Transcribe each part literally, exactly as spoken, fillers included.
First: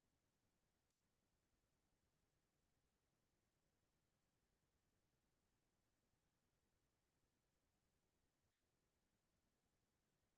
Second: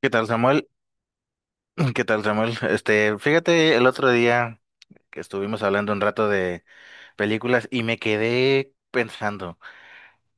¿Qué tal, Samuel? ¿Qué tal, Samuel? Este, fíjate, el otro día que estuvimos hablando un rato de películas y me quedé pensando,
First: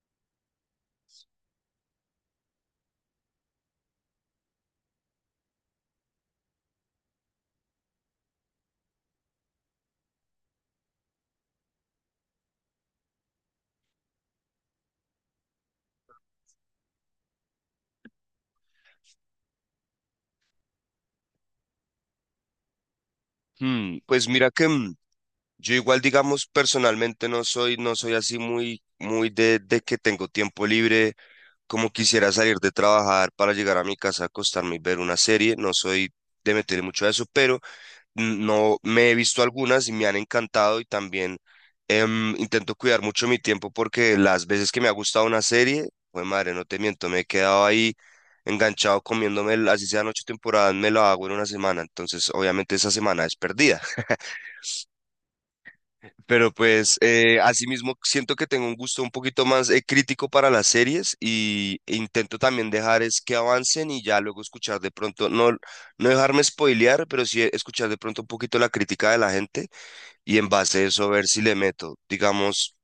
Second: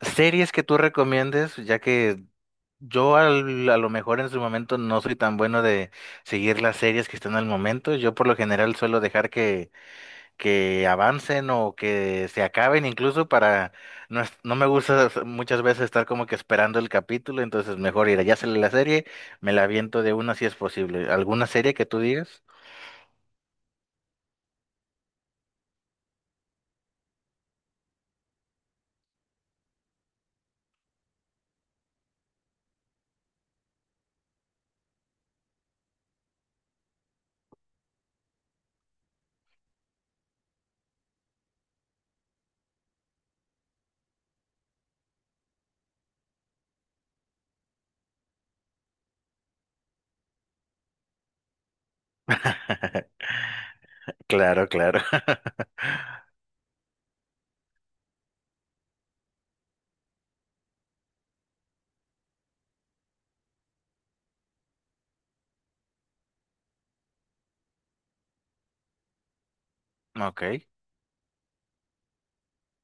series que tú recomiendes, ya que yo al- a lo mejor en su momento no soy tan bueno de seguir las series que están al momento. Yo por lo general suelo dejar que que avancen o que se acaben incluso para no, es- no me gusta muchas veces estar como que esperando el capítulo, entonces mejor ir, ya sale la serie, me la aviento de una si es posible. ¿Alguna serie que tú digas? Hmm, pues mira que mm, yo igual, digamos, personalmente no soy, no soy así muy, muy de, de que tengo tiempo libre, como quisiera salir de trabajar para llegar a mi casa, acostarme y ver una serie. No soy de meterle mucho a eso, pero mm, no me he visto algunas y me han encantado. Y también em, intento cuidar mucho mi tiempo, porque las veces que me ha gustado una serie, pues madre, no te miento, me he quedado ahí enganchado comiéndome, el- así sean ocho temporadas, me lo hago en una semana. Entonces, obviamente, esa semana es perdida. Claro, claro. Pero pues eh, asimismo siento que tengo un gusto un poquito más eh, crítico para las series, y e intento también dejar es que avancen y ya luego escuchar de pronto, no, no dejarme spoilear, pero sí escuchar de pronto un poquito la crítica de la gente, y Ok, en base a eso ver si le meto. Digamos,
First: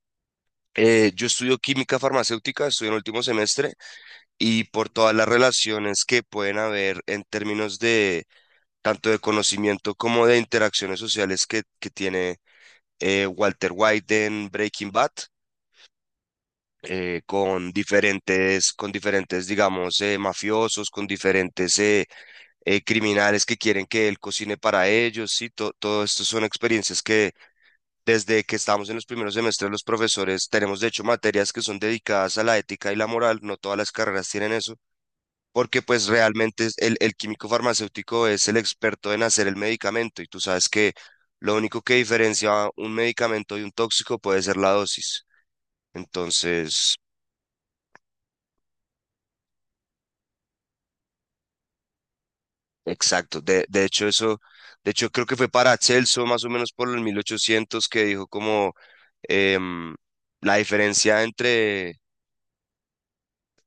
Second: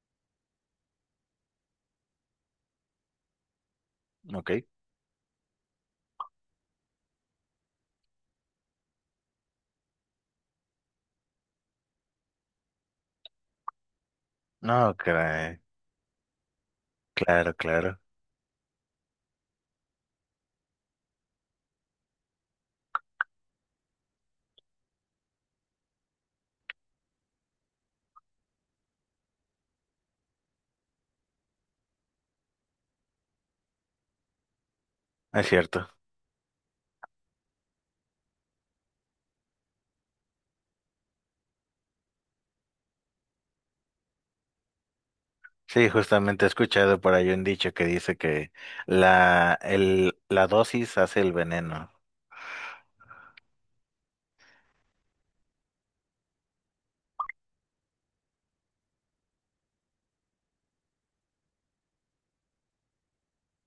eh, yo estudio química farmacéutica, estoy en el último semestre, ok. y por todas las relaciones que pueden haber en términos de, tanto de conocimiento como de interacciones sociales, que, que tiene eh, Walter White en Breaking No, Bad, caray. eh, Claro, con claro. diferentes, con diferentes, digamos, eh, mafiosos, con diferentes eh, eh, criminales que quieren que él cocine para ellos, ¿sí? To- todo esto son experiencias que desde que estamos en los primeros semestres los profesores tenemos, de hecho, materias que son dedicadas a la ética y la moral. No todas las carreras tienen eso. Es Porque cierto. pues realmente es- el, el químico farmacéutico es el experto en hacer el medicamento, y tú sabes que lo único que diferencia un medicamento de un tóxico puede ser la dosis. Sí, justamente he Entonces, escuchado por ahí un dicho que dice que la, el, la dosis hace el veneno. exacto. De, de hecho, eso, de hecho, creo que fue para Celso, más o menos por el mil ochocientos, que dijo como em, la diferencia entre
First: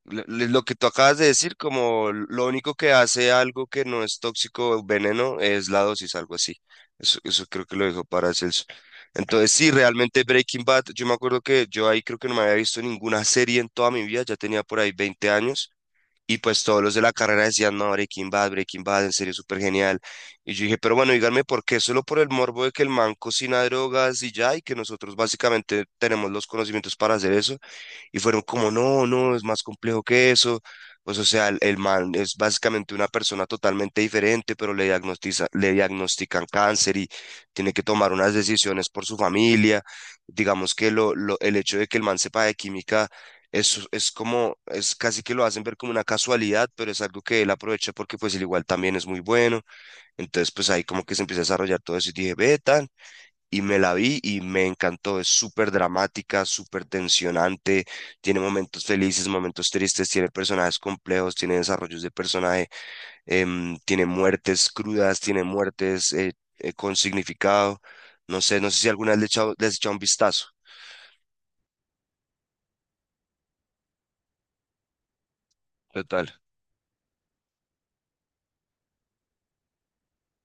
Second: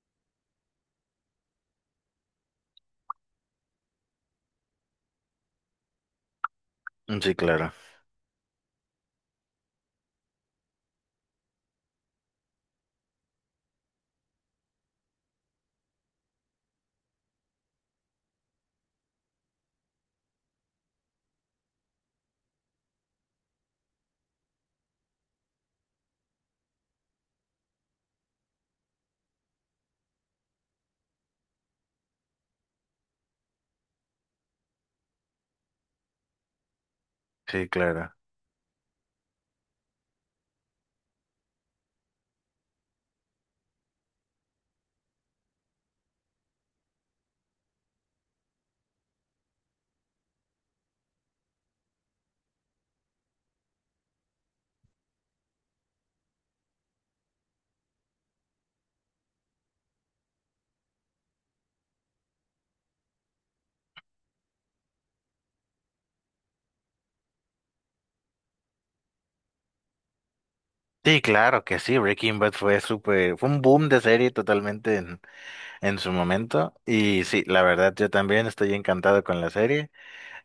lo lo que tú acabas de decir, como lo único que hace algo que no es tóxico o veneno es la dosis, algo así. Eso, Sí, eso creo claro. que lo dijo para Celso. Entonces, sí, realmente Breaking Bad, yo me acuerdo que yo ahí creo que no me había visto ninguna serie en toda mi vida. Ya tenía por ahí veinte años. Y pues todos los de la carrera decían, no, Breaking Bad, Breaking Bad, en serio, súper genial. Y yo dije, pero bueno, díganme por qué. Solo por el morbo de que el man cocina drogas y ya, y que nosotros básicamente tenemos los conocimientos para hacer eso. Y fueron como, no, no, es más complejo que eso. Pues, o sea, el, el man es básicamente una persona totalmente diferente, pero le diagnostiza, le diagnostican cáncer y Sí, tiene que tomar claro. unas decisiones por su familia. Digamos que lo, lo- el hecho de que el man sepa de química es, es como, es casi que lo hacen ver como una casualidad, pero es algo que él aprovecha, porque pues el igual también es muy bueno. Entonces, pues ahí como que se empieza a desarrollar todo eso y dije, ve, tan, y me la vi y me encantó. Es súper dramática, súper tensionante, tiene momentos felices, momentos tristes, tiene personajes complejos, tiene desarrollos de personaje, em, tiene muertes crudas, tiene muertes eh, eh, con significado. No sé, no sé si alguna vez le he echado- le has echado un vistazo. Sí, claro que sí, Breaking Bad fue súper, fue un boom de serie totalmente en, en su Total. momento. Y sí, la verdad, yo también estoy encantado con la serie.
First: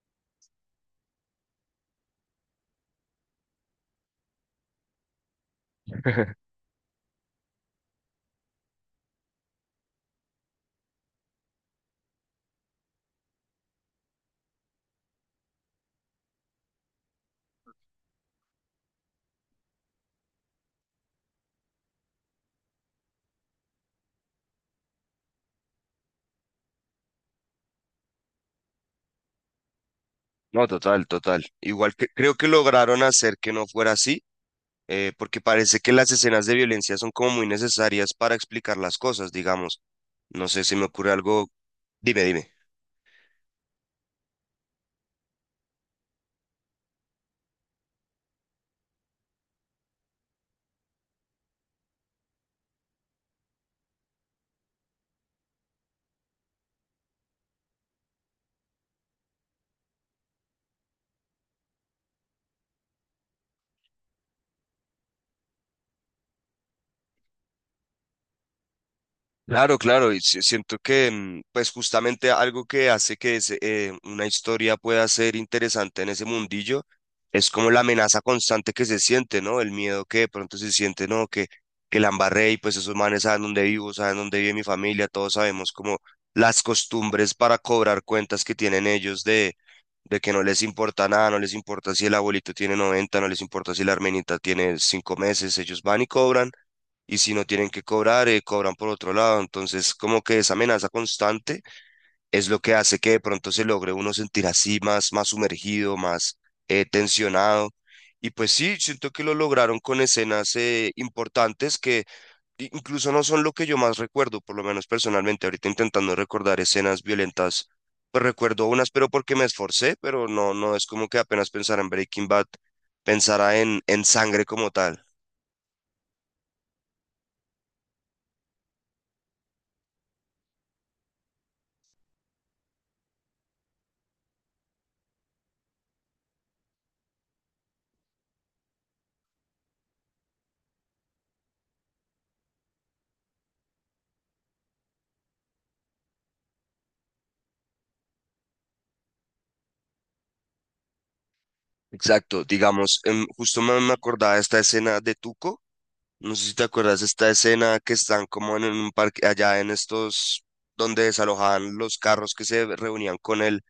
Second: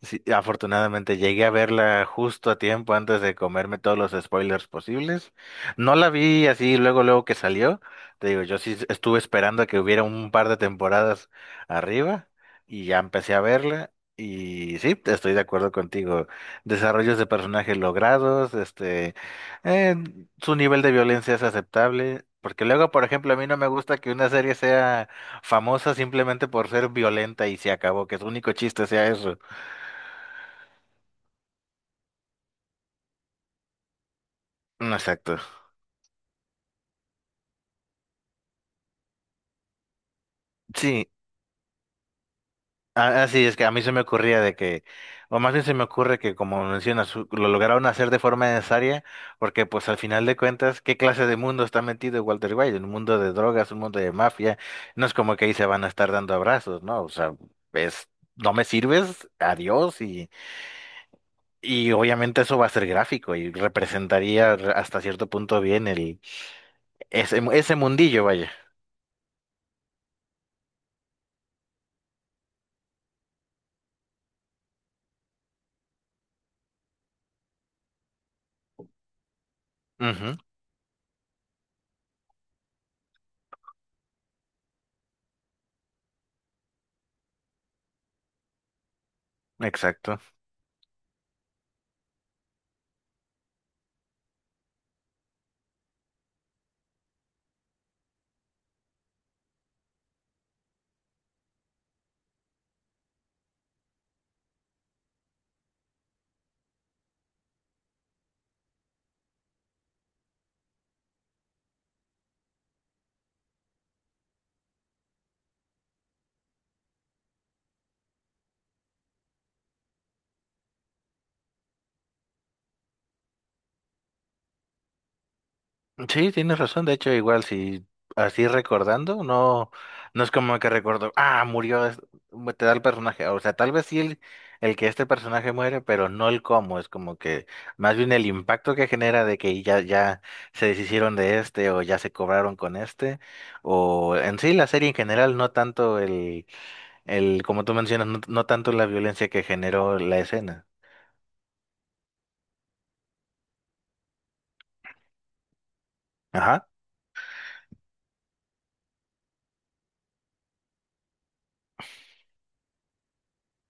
Sí, afortunadamente llegué a verla justo a tiempo antes de comerme todos los spoilers posibles. No la vi así luego, luego que salió. Te digo, yo sí estuve esperando a que hubiera un par de temporadas arriba y ya empecé a verla. Y sí, estoy de acuerdo contigo. Desarrollos de personajes logrados, este, eh, su nivel de violencia es aceptable. Porque luego, por ejemplo, a mí no me gusta que una serie sea famosa simplemente por ser violenta y se acabó, que su único chiste sea eso. No, total, total. Igual que creo que lograron hacer que no fuera así, Mm, eh, exacto. porque parece que las escenas de violencia son como muy necesarias para explicar las cosas, digamos. No sé si me Sí, ocurre algo. Dime, dime. a- así es que a mí se me ocurría de que, o más bien se me ocurre que como mencionas, u- lo lograron hacer de forma necesaria, porque pues al final de cuentas, ¿qué clase de mundo está metido Walter White? Un mundo de drogas, un mundo de mafia, no es como que ahí se van a estar dando abrazos, ¿no? O sea, es, no me sirves, adiós, y, y obviamente eso va a ser gráfico y representaría re- hasta cierto punto bien el, ese, ese mundillo, vaya. Claro, claro, y si- siento que mm, pues justamente algo que hace que ese, eh, una historia pueda ser interesante en ese mundillo es como la amenaza constante que se siente, ¿no? El miedo que de Ujú, pronto se siente, ¿no? Que, que la embarré, y pues esos manes saben dónde vivo, saben dónde vive mi familia, todos sabemos como las costumbres para cobrar cuentas que tienen ellos de, de exacto. que no les importa nada, no les importa si el abuelito tiene noventa, no les importa si la hermanita tiene cinco meses. Ellos van y cobran, y si no tienen que cobrar, eh, cobran por otro lado. Entonces, como que esa amenaza constante es lo que hace que de pronto se logre uno sentir así más, más sumergido, más eh, tensionado. Y pues sí, siento que lo lograron con escenas eh, importantes, que incluso no son lo que yo más recuerdo. Por lo menos personalmente, ahorita, intentando recordar escenas violentas, pues recuerdo unas, pero porque me esforcé. Pero no, no es como que apenas pensara en Breaking Bad, pensara en, en sangre como tal. Sí, tienes razón. De hecho, igual si así recordando, no, no es como que recuerdo, ah, murió, es- te da el personaje. O sea, tal vez sí el, el que este personaje muere, pero no el cómo. Es como que más bien el impacto que genera de que ya, ya se deshicieron de este o ya se cobraron con este. O en sí la serie en general, no tanto el, el, como tú mencionas, no, no tanto la violencia que generó la escena. Exacto. Digamos, em, justo me, me acordaba de esta escena de Tuco. No sé si te Ajá, acuerdas de esta escena, que están como en un parque allá en estos donde desalojaban los carros, que se reunían con él,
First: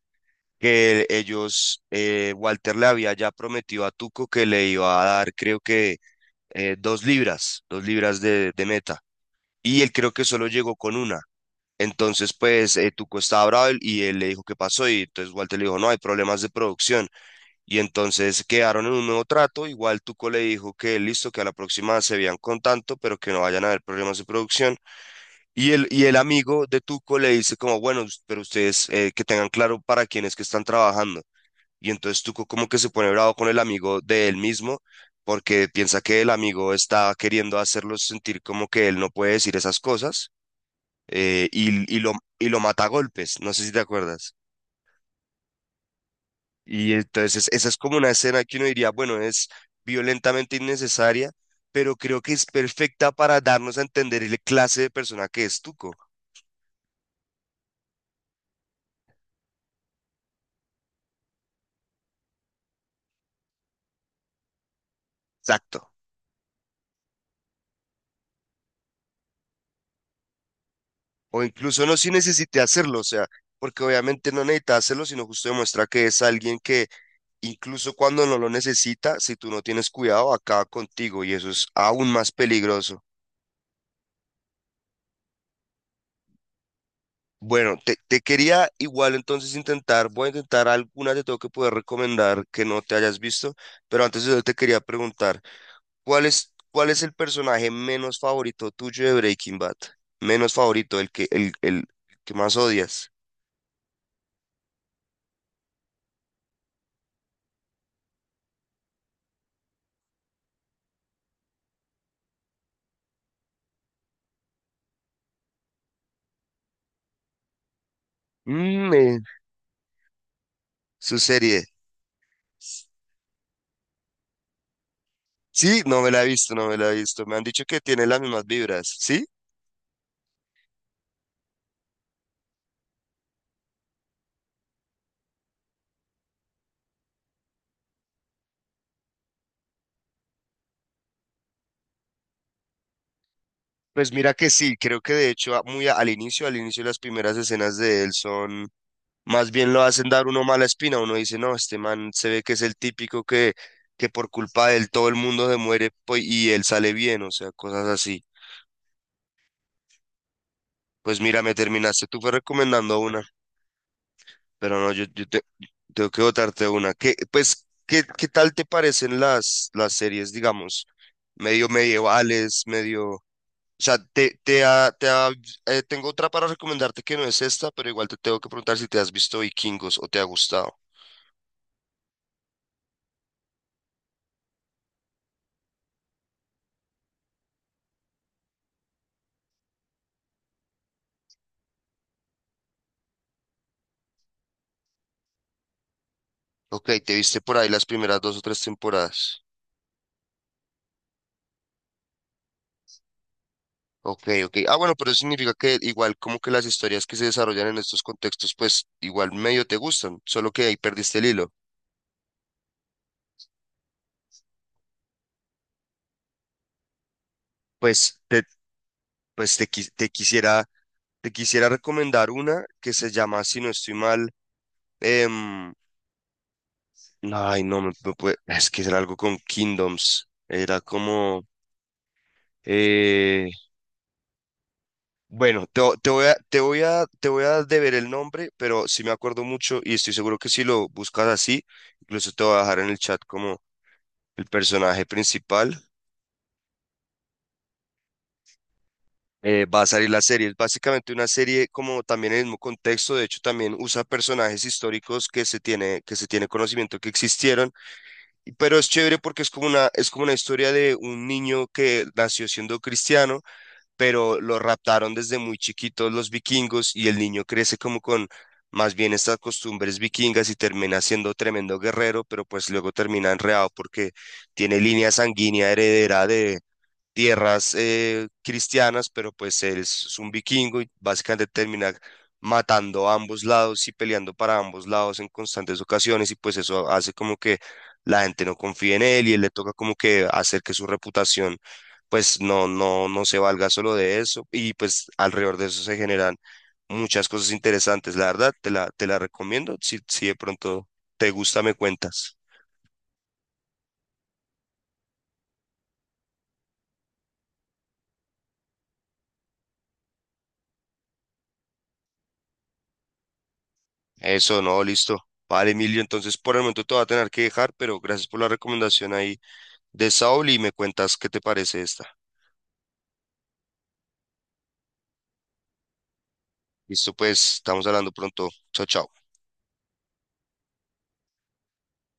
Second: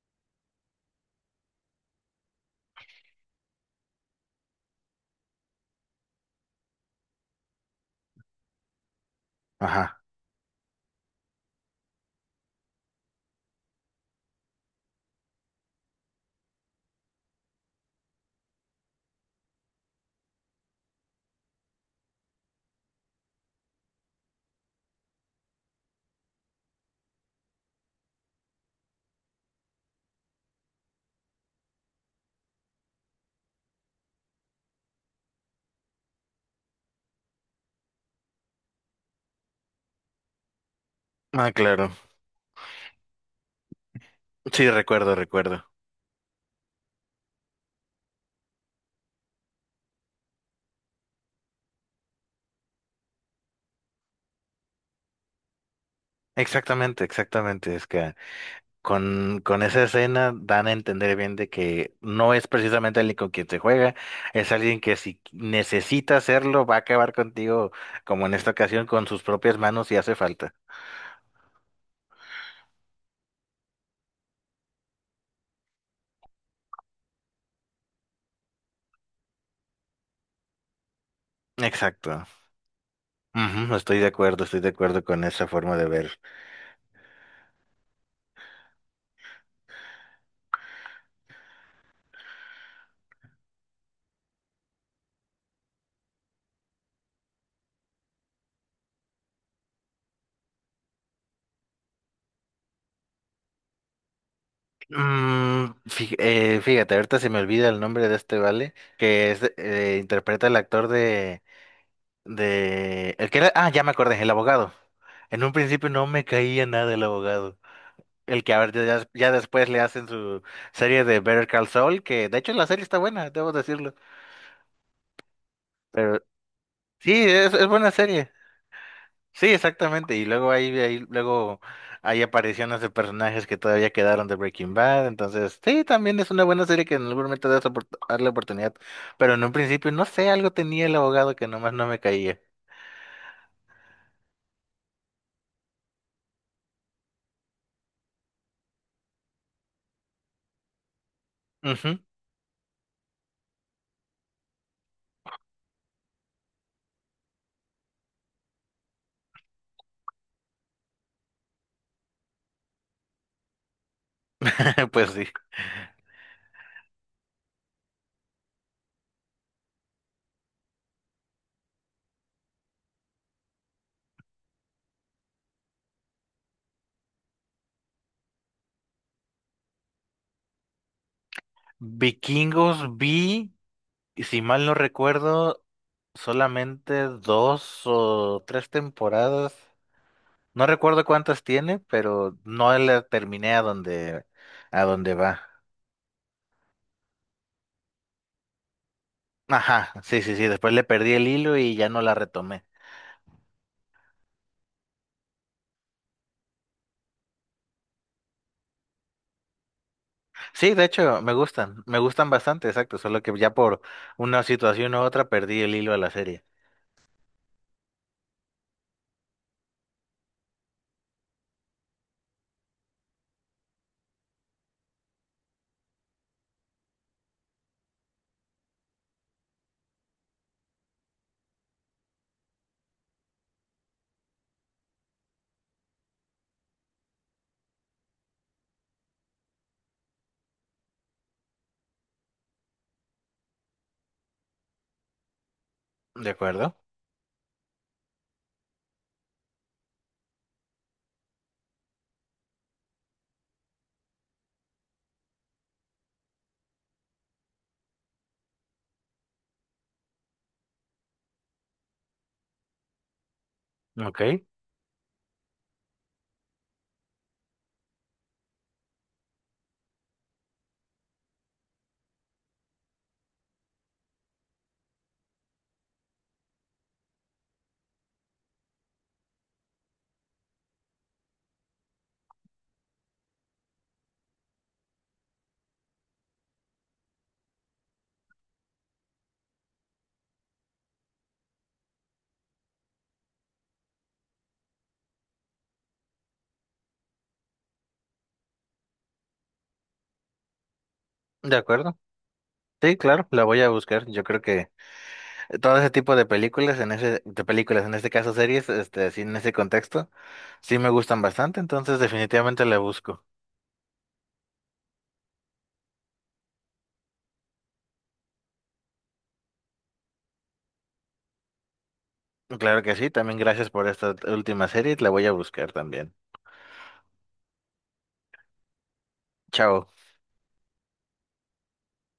que ellos, eh, Walter le había ya prometido a Tuco que le iba a dar, creo que eh, dos libras, dos libras de, de meta, y él ajá. creo que solo llegó con una. Entonces, pues, eh, Tuco estaba bravo, y él le dijo qué pasó, y entonces Walter le dijo, no, hay problemas de producción. Y entonces quedaron en un nuevo trato. Igual Tuco le dijo que listo, que a la próxima se vean con tanto, pero que no vayan a haber problemas de producción. Y el, y el amigo de Tuco le dice como, bueno, us- pero ustedes eh, que tengan claro para quién es que están trabajando. Y entonces Tuco como que se pone bravo con el amigo de él mismo, porque piensa que el amigo está queriendo hacerlo sentir como que él no puede decir esas cosas. eh, Ah, claro. y, y lo, y lo mata a golpes. No sé si te acuerdas. Sí, recuerdo, recuerdo. Y entonces esa es como una escena que uno diría, bueno, es violentamente innecesaria, pero creo que es perfecta para darnos a entender la clase de persona que es Tuco. Exactamente, exactamente, es que Con, con esa escena dan a entender bien de que no es precisamente alguien con quien se juega, es alguien que si Exacto. necesita hacerlo va a acabar contigo, como en esta ocasión, con sus propias manos si hace falta. O incluso no si necesite hacerlo, o sea, porque obviamente no necesita hacerlo, sino justo demuestra que es alguien que incluso cuando no lo necesita, si tú no tienes cuidado, acaba contigo, y eso es aún Exacto. más peligroso. Ujú, estoy de acuerdo, estoy de acuerdo con esa forma de ver. Bueno, te, te quería, igual entonces intentar, voy a intentar algunas de, tengo que poder recomendar que no te hayas visto. Pero antes de eso te quería preguntar, ¿cuál es, cuál es el personaje menos favorito tuyo de Breaking Bad? Menos favorito, el que, el, el que más odias. Mm, fí- eh, fíjate, ahorita se me olvida el nombre de este vale, que es, eh, interpreta el actor de, de, el que era, ah, ya me acordé, el abogado. En un principio no me caía nada el abogado. El que a ver, Mm, ya, eh, ya después le hacen su serie Su de Better serie. Call Saul, que de hecho la serie está buena, debo decirlo. Sí, no me Pero la he visto, no me la he sí, visto. Me han es, dicho es que buena tiene las serie. mismas vibras, ¿sí? Sí, exactamente. Y luego ahí, ahí, luego hay apariciones de personajes que todavía quedaron de Breaking Bad. Entonces, sí, también es una buena serie que en algún momento debes opor- darle oportunidad. Pero en un principio, no sé, algo tenía el abogado que nomás no me caía. Pues mira que sí, creo que de hecho a- muy a- al inicio, al inicio las primeras escenas de él son más bien lo hacen dar uno mala espina. Uno dice, no, este Ujú, man se ve que es el típico que, que por culpa de él todo el mundo se muere pues, y él sale bien, o sea, cosas así. Pues mira, me terminaste tú fue recomendando una, pero no, yo, pues sí. yo te- tengo que votarte una. ¿Qué, pues, qué, qué tal te parecen las, las series, digamos, medio medievales, medio... O sea, te, te, ha- te ha- eh, tengo otra para recomendarte que no es esta, pero igual te tengo que preguntar si te has visto Vikingos o te ha gustado. Vikingos vi. Y si mal no recuerdo, solamente dos o tres temporadas. No recuerdo cuántas tiene, pero no la terminé a donde, a donde va. Ok, te viste por ahí las primeras dos o tres temporadas. Ajá, sí, sí, sí. Después le perdí el hilo y ya no la retomé. Ok, ok. Ah, bueno, pero eso significa que igual como que las historias que se desarrollan en estos contextos, pues igual medio te gustan, solo que Sí, ahí de perdiste hecho, el me hilo. gustan, me gustan bastante, exacto. Solo que ya por una situación u otra perdí el hilo a la serie. Pues te, pues te, quis- te quisiera, te quisiera recomendar una que se llama, si no estoy mal, em, ay, no, me, me puede- es que era algo con Kingdoms. Era como, bueno, te, vo- te voy a, te voy a, te voy a deber el nombre, pero sí me acuerdo mucho y estoy seguro que si lo buscas así, incluso te voy a dejar en el chat como el personaje principal, ¿De acuerdo? eh, va a salir la serie. Es básicamente una serie como también en el mismo contexto. De hecho, también usa personajes históricos que se tiene, que se tiene conocimiento que existieron, y- pero es chévere porque es como una, es como una historia de un niño que nació siendo cristiano, Ok, pero lo raptaron desde muy chiquitos los vikingos, y el niño crece como con más bien estas costumbres vikingas y termina siendo tremendo guerrero. Pero pues luego termina enredado porque tiene línea sanguínea heredera de tierras eh, cristianas, pero pues él es, es un vikingo, y básicamente termina matando a ambos lados y peleando para ambos lados en constantes ocasiones, y pues eso hace como que la gente no confíe en él, y él le toca como que hacer que su reputación pues no, no, no se valga solo de eso. Y pues alrededor de eso se generan muchas cosas interesantes, la verdad, te la, te la recomiendo, si, si de pronto te de gusta me acuerdo. cuentas. Sí, claro, la voy a buscar. Yo creo que todo ese tipo de películas, en ese, de películas, en este caso series, este, sí, en ese contexto, sí me gustan bastante, entonces definitivamente la busco. Eso, no, listo. Vale, Emilio, entonces por el momento te voy a tener que dejar, pero gracias por la recomendación ahí de Saul y me cuentas qué te parece esta. Claro que sí, también gracias por esta última serie, la voy a buscar también. Listo, pues, estamos hablando pronto. Chao, chao. Chao.